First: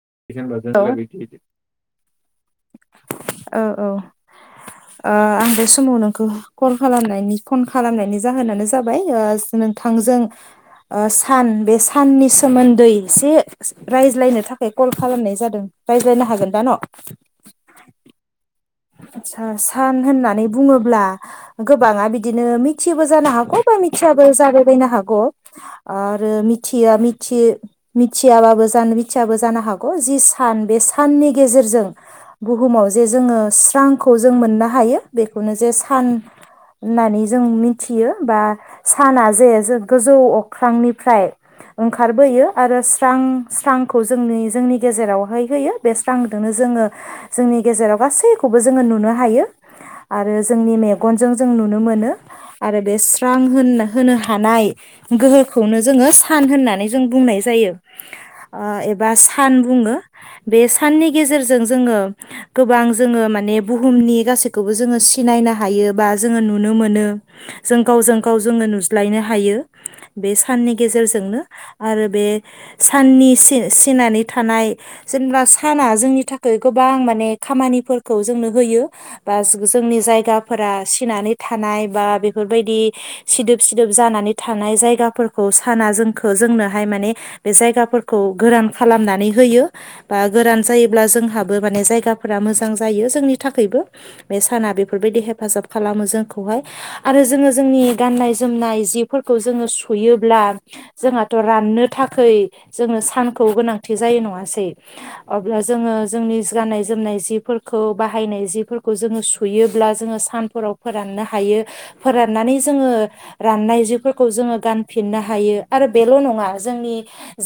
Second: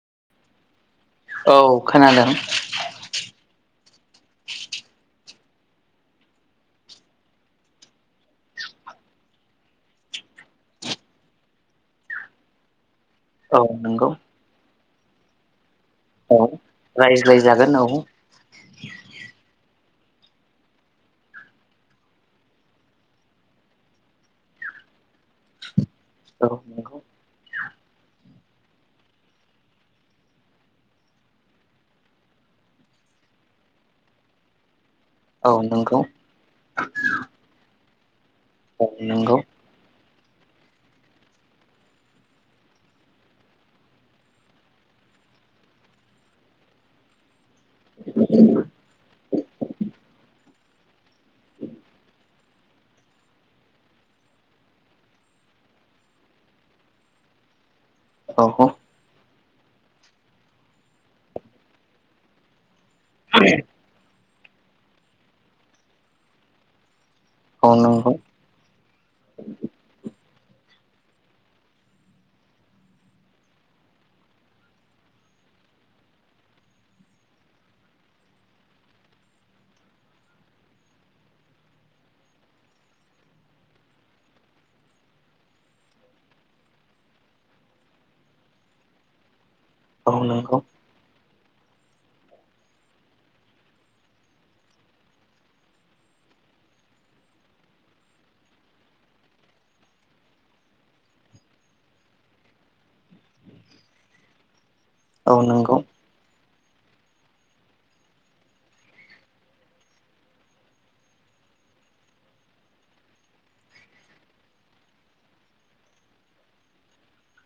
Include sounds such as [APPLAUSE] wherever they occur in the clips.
[UNINTELLIGIBLE] औ औ खोनादों औ औ। ओ आं बे समाव नोंखौ कल खालामनायनि फन खालामनायनि जाहोनानो जाबाय नोंथांजों सान बे साननि सोमोन्दै एसे औ नंगौ रायज्लायनो था कल खालामनाय जादों। औ रायज्लायजागोन औ। आतसा सान होननानै बुङोब्ला गोबाङा बिदिनो मिथियोबो जानो हागौ बा मिथियाबो जाबायबायनो हागौ। आरो औ मिथिया नंगौ मिथियै मिथियाबाबो जानो मिथियाबो जानो हागौ जि सान बे साननि गेजेरजों बुहुमाव जे जोङो। स्रांखौ जों मोननो हायो। औ बेखौनो जे नंगौ सान होननानै जों मि थियो बा औ साना नंगौ जे जौ अख्रांनिफ्राय ओंखारबोयो आरो स्रां स्रांखौ जोंनि जोंनि गेजेरावहाय होयो बे स्रांजोंनो जोङो जोंनि गेजेराव गासै नुनो हायो आरो जोंनि मे गनजों जों नुनो मोनो। आरो बे स्रां होन होनो हानाय गोहोखौनो जोङो सान होननानै जों बुंनाय जायो। औ ओ एबा सान बुङो बे साननि गेजेरजों जोङो गोबां जोङो बुहुमनि गासै खौबो जोङो सिनायनो हायो बा जोङो नुनो मोनो। औ जों नंगौ गावजों गाव जोङो नुज्लायनो हायो। बे साननि गेजेरजोंनो आरो बे साननि सि-सिनानै थानाय जेनेबा साना जोंनि थाखाय गोबां माने खामानिफोर खौ जोंनो होयो बा जोंनि जायगाफोरा सिनानै थानाय बा बेफोरबायदि सिदोब सिदोब जानानै थानाय जायगाफोरखौ साना जोंखौ जोंनोहाय माने बे जायगाफोरखौ गोरान खालामनानै होयो। औ नंगौ औ बा नंगौ गोरान जायोब्ला जोंहा बो माने जायगाफोरा मोजां मोजां जायो जोंनि थाखायबो बे साना बेफोरबायदि हेफाजाब खालामो जोंखौहाय आरो जोङो जोंनि गाननाय जोमनाय जिफोरखौ जोङो सुयोब्ला जोंहाथ' राननो थाखाय जोङो सानखौ गोनांथि जायो नङासै। औ अब्ला नंगौ जोङो जोंनि गाननाय जोमनाय जि फोरखौ बाहायनाय जिफोरखौ जोङो सुयोब्ला जोङो सानफोराव फोराननो हायो फोराननानै जोङो राननाय जिफोरखौ जोङो गानफिननो हायो आरो बेल' नङा जोंनि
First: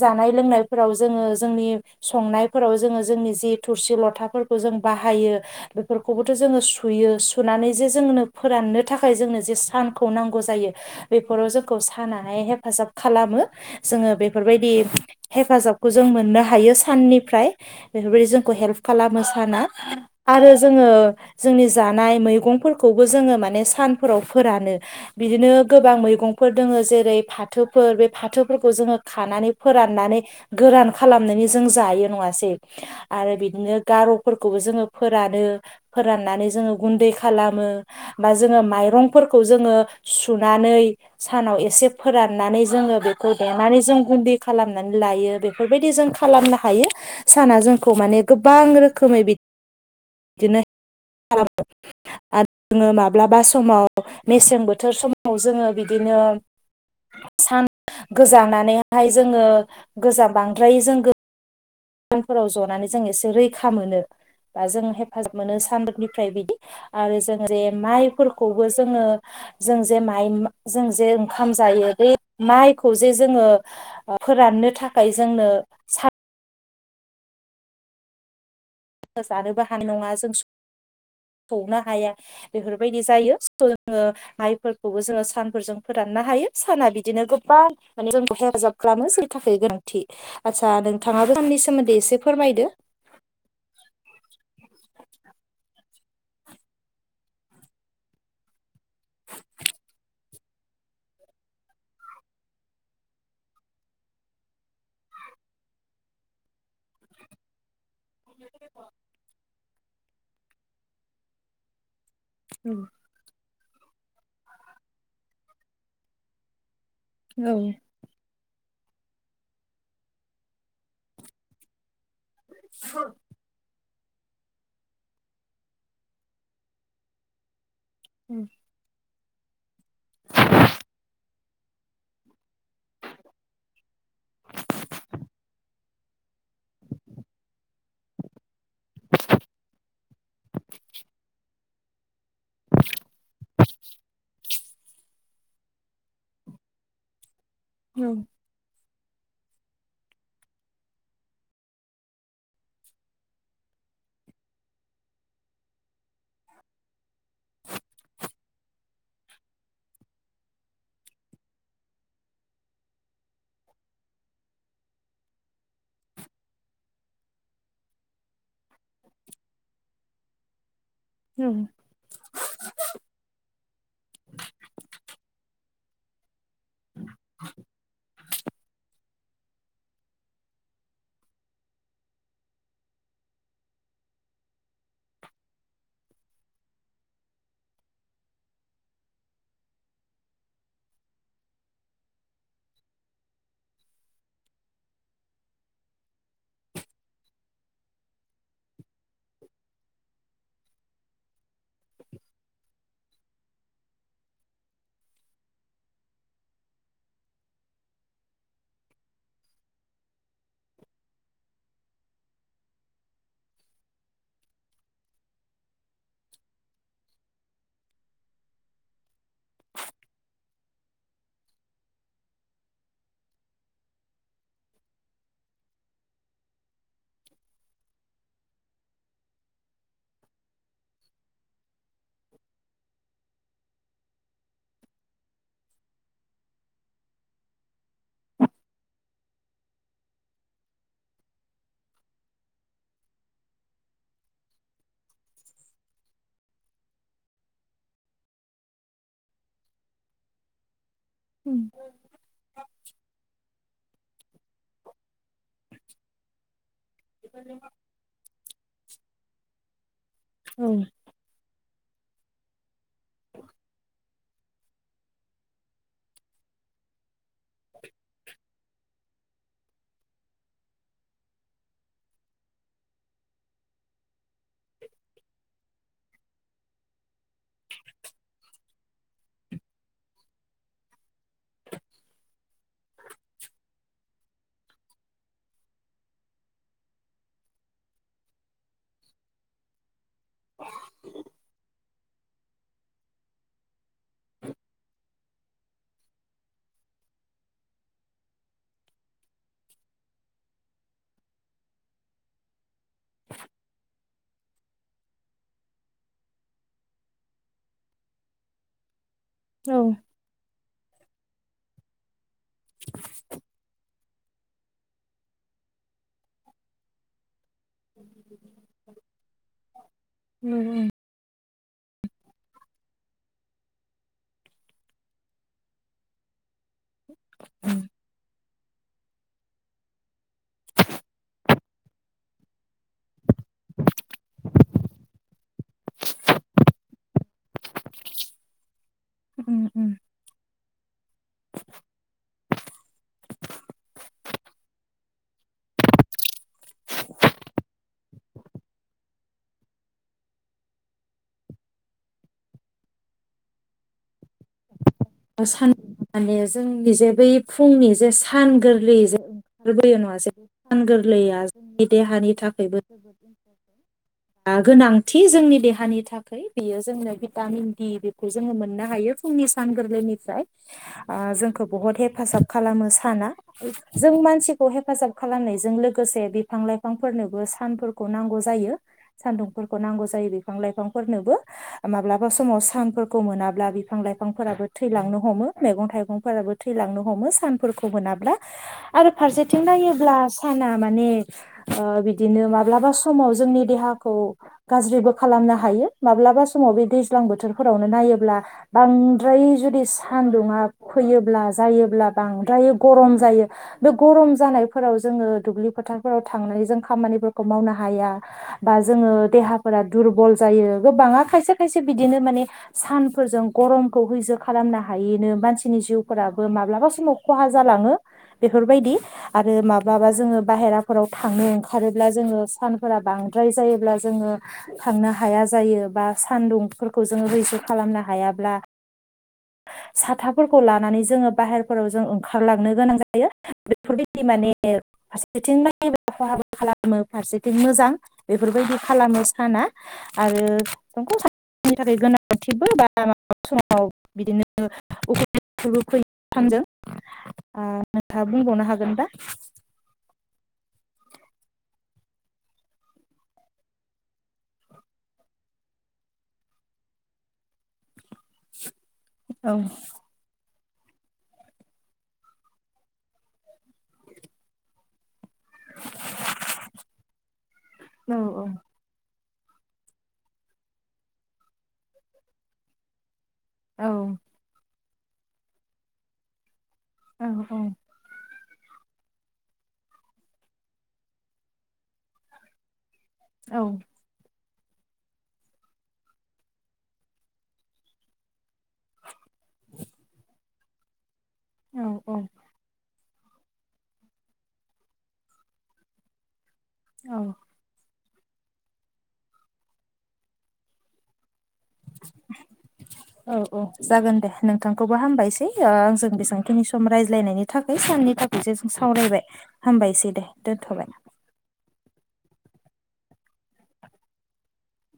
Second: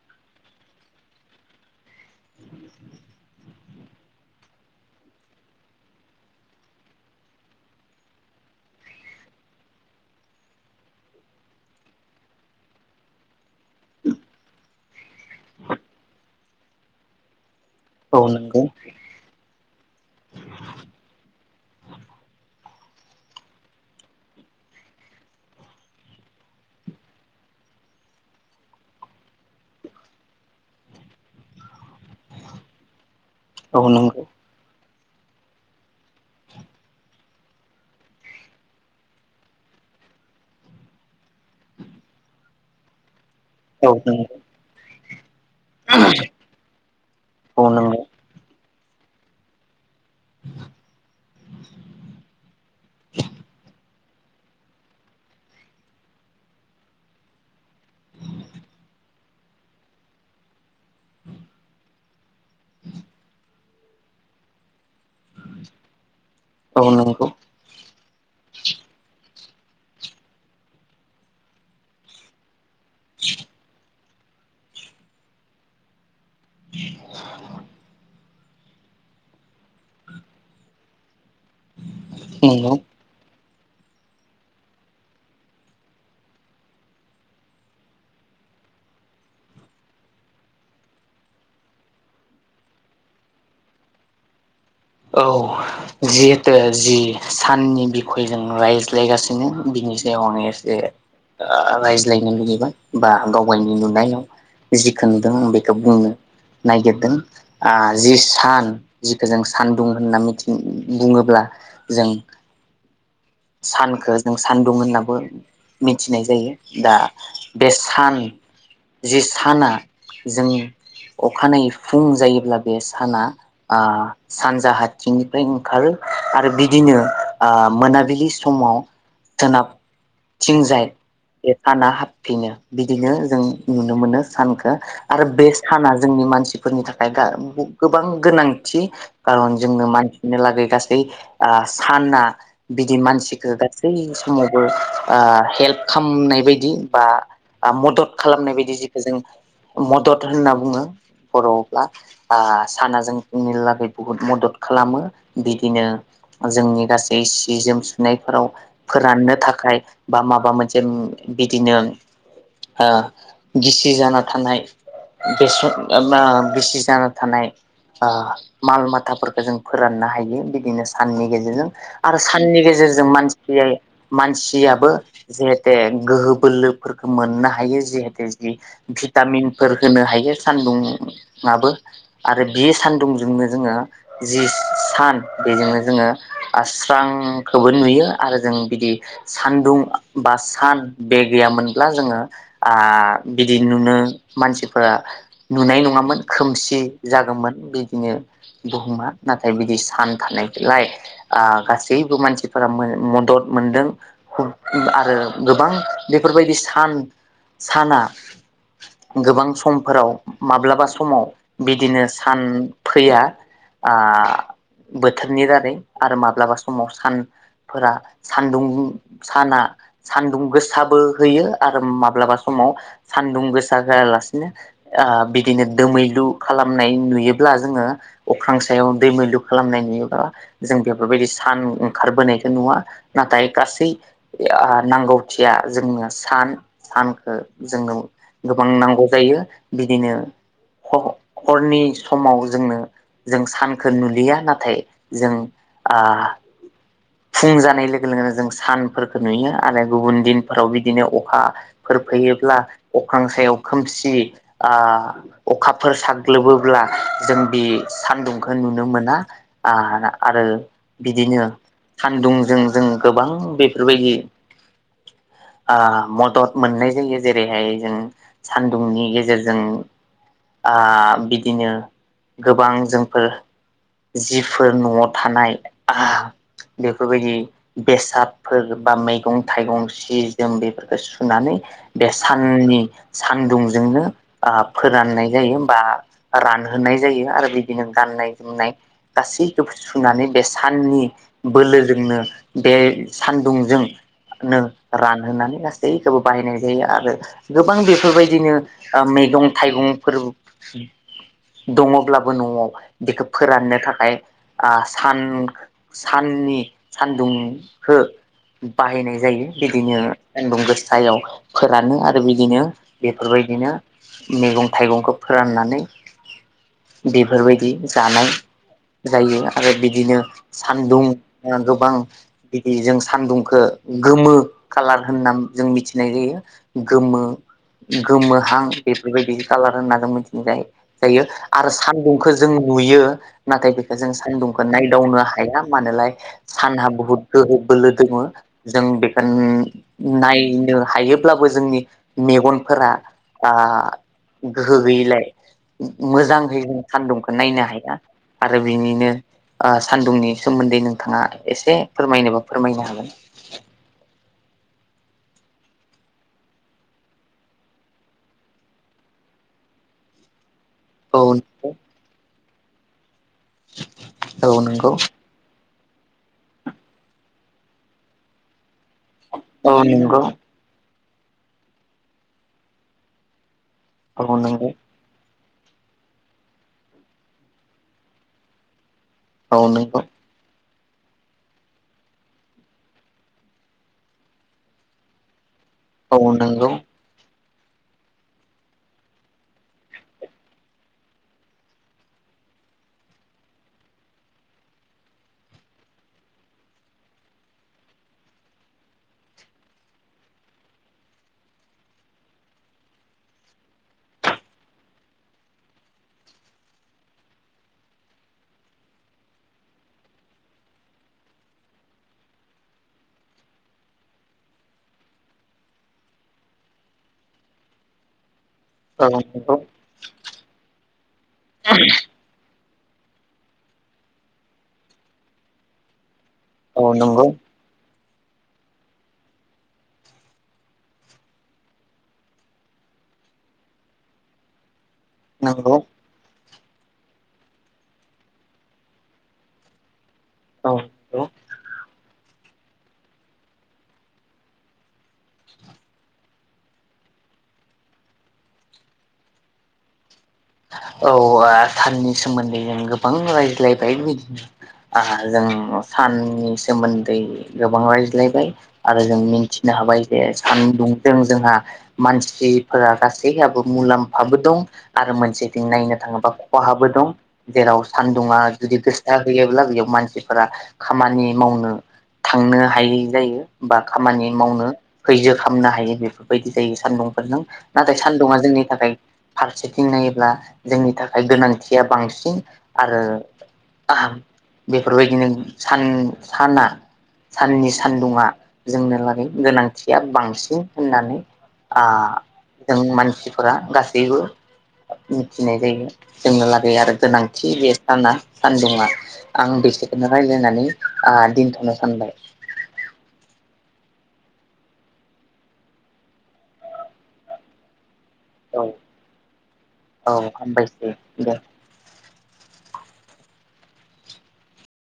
जानाय लोंनायफोराव जोङो जोंनि संनायफोराव जोङो जोंनि जि थुरसि लथाफोरखौ जों बाहायो बेफोरखौबोथ' जोङो सुयो सुनानै जे जोंनो फोराननो थाखाय जोंनो जे सानखौ नांगौ जायो बेफोराव जोंखौ सानाहाय हेफाजाब खालामो जोङो बेफोरबायदि हेफाजाबखौ जों मोननो हायो साननिफ्राय बेफोरबायदि औ जोंखौ नंगौ हेल्प खालामो साना। आरो जोङो जोंनि जानाय मैगंफोरखौबो जोङो माने सानफोराव फोरानो बिदिनो गोबां मैगंफोर दोङो जेरै फाथोफोर बे फाथोफोरखौ जोङो खानानै फोराननानै गोरान खालामनानै जों जायो नङासै। आरो बिदिनो औ नंगौ गार'फोरखौ बो जोङो फोरानो फोराननानै जोङो गुन्दै खालामो बा जोङो माइरंफोरखौ जोङो सुनानै सानाव एसे फोराननानै जोङो बेखौ देनानै औ जों गुन्दै नंगौ खालामनानै लायो बेफोरबायदि जों खालामनो हायो साना जोंखौ माने गोबां रोखोमै। बिदिनो खालामो आरो जोङो माब्लाबा समाव मेसें बोथोर समाव जोङो बिदिनो सान गोजांनानैहाय जोङो गोजां बांद्राय जों फांफोराव जनानै जों एसे रैखा मोनो बा जों हेफाजाब मोनो सान्दुंनि- फ्राय बिदि औ आरो नंगौ जों रे माइ फोरखौबो जोङो जों जे माइ जों जे ओंखाम जायो बे माइखौ जे जोङो फोराननो थाखाय जोंनो सा जानोबो हानाय नङा जों सौनो हाया नंगौ बेफोरबायदि जायो स' जोङो माइफोरखौबो जोङो सानफोरजों फोराननो हायो साना बिदिनो गोबां माने जोंखौ हेफाजाब खालामो जोंनि थाखाय गोनांथि आतसा नोंथाङाबो जोंनि सोमोन्दै एसे फोरमायदो। [INAUDIBLE] औ जिहेतु जि साननि बिखयजों रायज्लायगासिनो बिनि सायाव आङो एसे ओ रायज्लायनो लुुबैदों बा गावगायनि नुनायाव जिखो नुदों बेखो बुंनो नागिरदों आ जि सान जिखो जों दं होनना मिथि बुङोब्ला जों ओम सानखो जों सान्दुं होननाबो मिथिनाय जायो। दा बे सान जे साना जों अखानायै फुं जायो ब्ला बे साना आ सान्जा हाथिंनिफ्राय ओंखारो आरो बिदिनो आ मोनाबिलि समाव सोनाब थिंजाय बे साना हाबफिनो बिदिनो जों नुनो मोनो सानखो आरो बे साना जोंनि मानसि फोरनि थाखाय दा बु गोबां गोनांथि कारन जोंनो मानसिनोलागै गासै ओ साना बिदि मानसिखो गासै समावबो ओ हेल्प खालामनाय बायदि बा आ मदद खालामनाय बायदि जिखो जों मदद होनना बुङो बर'आवब्ला आ साना जोंनि लागै बुहुद मदद खालामो बिदिनो जोंनि गासै सि जोम सुनायफोराव फोराननो थाखाय बा माबा मोनसे बिदिनो ओ गिसि जाना थानाय बेसर ओम म गिसि जाना थानाय ओह माल माथाफोरखो जों फोराननो हायो बिदिनो साननि गेजेरजों आरो साननि गेजेरजों मानसि मानसियाबो जिहेते गोहो बोलोफोरखौ मोननो हायो जिहेते जि भिटामिनफोर होनो हायो सानदुङाबो आरो बियो सान्दुं [UNINTELLIGIBLE] जोंनो जोङो जि सान बेजोंनो जोङो स्रांखौबो नुयो आरो जों बिदि सानदुं बा सान बे गैयामोनब्ला जोङो आ बिदि नुनो मानसिफोरा नुनाय नङामोन खोमसि जागोमोन बि दिनो बुहुमा नाथाय बिदि सान थानायखलाय गासैबो मानसिफोरा मदद मोनदों खक्टि आरो गोबां बेफोरबायदि सान साना गोबां समफोराव माब्लाबा समाव बिदिनो सान फैया आह बोथोरनि दारै आरो माब्लाबा समाव सानफोरा सानदुं दुं साना सान्दुं गोसाबो होयो आरो माब्लाबा समाव सानदुं गोसा जायालासिनो ओ बिदिनो दोमैलु खालामनाय नुयो। ब्ला जोङो अख्रां सायाव दैमैलु खालामनाय नुयोबा जों बेफोरबायदि सान ओंखारबोनायखौ नुवा नाथाय गासै इआह नांगौथिया जोंनो सान सानखौ जोंनो गोबां नांगौ जायो बिदिनो ह हरनि समाव जोंनो जों सानखो नुलिया नाथाय जों आह फुं जानाय लोगो लोगोनो जों सानफोरखो नुयो आरो गुबुन दिनफोराव बि दिनो अखाफोर फैयोब्ला अख्रां सायाव खोमसि आह अखाफोर साग्लोबोब्ला जों बे सान्दुंखो नुनो मोना आह आरो बिदिनो सान्दुंजों जों गोबां बेफोरबायदि आह मदद मोननाय जायो जेरैहाय जों सान्दुंनि गेजेरजों आह बिदिनो गोबां जोंफोर जिफोर न'आव थानाय आह बेफोरबायदि बेसादफोर बा मैगं थाइगं सि जोम बेफोरखौ सुनानै बे साननि सानदुंजोंनो ओ फोराननाय जायो बा रानहोनाय जायो आरो बिदिनो गाननाय जोमनाय गासैखौ सुनानै बे साननि बोलोजोंनो बे सानदुंजोंनो रानहोनानै गासैखौबो बाहायनाय जायो आरो गोबां बेफोरबायदिनो ओ मैगं थाइगंफोर दङब्लाबो न'आव बेखो फोराननो थाखाय आह सान साननि सान्दुंखो बाहायनाय, जायो बिदिनो सान्दुं गोस सायाव फोरानो आरो आरो बिदिनो बेफोरबायदिनो मैगं थाइगंखो फोराननानै बेफोरबायदि, जानाय जायो। आरो बिद दिनो सान्दुं गोबां बिदि जों सान्दुंखौ गोमो खालार होनना जों मिथिनाय जायो, गोमो गोमोहां बेफोरबायदि खालार होनना जों मिथिनाय जायो आरो सान्दुंखौ जों नुयो नाथाय बेखौ जों सान्दुंखौ नायदावनो, हाया मानोलाय सानहा बुहुद गोहो बोलो दङ जों बे [UNINTELLIGIBLE] नायनो, हायोब्लाबो जोंनि मेगनफोरा आ गोहो गैयैलाय मोजाङैनो सान्दुंखौ नायनो हाया आरो बिनिनो सानदुंनि, सोमोन्दै नोंथाङा एसे फोरमायनोबा फोरमायनो हागोन। सान माने जोंनि जे बै फुंनि जे सान गोरलै जे ओंखारबोयो नङा जे सान हागोन गोरलैया औ जोंनि देहानि थाख [UNINTELLIGIBLE] औ आ नंगौ गोनांथि जोंनि देहा, हानि थाखाय बियो जोंनो भिटामिन ड बेखौ जोङो मोन मोननो हायो फुंनि औ सान नंगौ फोरबोनि फ्राय जोंखौ बुहुद हेफाजाब खालामो साना, जों औ मानसिखौ नंगौ हेफाजाब, खालामनायजों लोगोसे बिफां लाइफांफोरनोबो सानफोरखौ नांगौ जायो। औ सान्दुंफोरखौ नंगौ नांगौ जायो बिफां लाइफां, फोरनोबो माब्लाबा समाव सानफोरखौ मोनाब्ला बिफां लाइफांफोराबो थैलांनो हमो मैगं औ थाइगंफोराबो नंगौ थैलांनो हमो सान, फोरखौ मोनाब्ला आरो फारसेथिं नायोब्ला साना माने ओ बिदिनो माबबा समाव जोंनि देहाखौ गाज्रिबो खालामनो हायो माब्लाबा समाव बे दैज्लां बोथोराव नायोब्ला बांद्राय, जुदि सानदुङा फैयोब्ला जायोब्ला बांद्रायो गरम जायो बे गरम जानायफोराव जोङो दुब्लि फोथारफोराव थांनानै जों खामानिफोरखौ मावनो हाया बा जोङो देहाफोरा दुरबल जायो गोबाङा खायसे खायसे बिदिनो माने सानफोरजों गरमखौ हैज' खालामनो हायिनो मानसिनि जिउफोराबो माब्लाबा समाव खहा जालाङो। बेफोरबायदि औ आरो नंगौ माब्लाबा जोङो बाहेराफोराव थांनो ओंखारोब्ला जोङो सान फोरा बांद्राय जायोब्ला जोङो थांनो हाया जायो बा, औ सान्दुंफोरखौ जोङो नंगौ हैज' खालामना, हायाब्ला साथाफोरखौ लानानै जोङो बाहेरफोराव जों ओंखारलांनो गोनां जायो बेफोरबायदि माने फारसेथिं नंगौ नायोब्ला खहाबो खालामो फारसेथिं मोजां बेफोरबायदि खालामो साना आरो नंगौ साना जोंनि थाखाय गोनां [INAUDIBLE] आव बिदिनोबो फै सानजों नोंथाङा बुंबावनो हागोन दा औ ओ साननि सोमोन्दै जों गोबां रायज्लायबाय बिदिनो ओ जों साननि सोमोन्दै गोबां रायज्लायबाय आरो जों औ मिन्थिनो हाबाय जे सानदुंजों जोंहा मानसिफोरा गासैहाबो मुलाम्फाबो दं आरो मोनसे थिं नायनो थाङोबा खहाबो दं जेराव औ सानदुंङा औ जुदि जाहैयोब्ला बेयाव मानसिफोरा खामानि मावनो थांनो हायै जायो। बा औ खामानि मावनो सैजो खालामनो हायि बेफोरबायदि जायो औ सान्दुंफोरजों औ नाथाय सान्दुंङा जोंनि नि थाखाय फारसेथिं नायोब्ला जोंनि थाखाय गोनांथिया बांसिन आरो औ बेफोरबायदिनो सान साना साननि सान्दुङा जोंनो लागै गोनांथिया बांसिन होननानै आ औ जों मान सिफोरा गासैबो मिथिनाय जायो जोंनो ला गैया आरो औ गोनांथि बे साना सानदुंङा आं बिसोरखौनो रायलायनानै ओ दोनथ' नो सानबाय औ औ जागोन दे नोंथांखौबो हामबायसै ओ जों बेसेबांखिनि सम रायज्लायनायनि थाखाय साननि औ [UNINTELLIGIBLE] सावरायबाय हामबायसै औ दे दोनथ'बाय। हामबायसै दे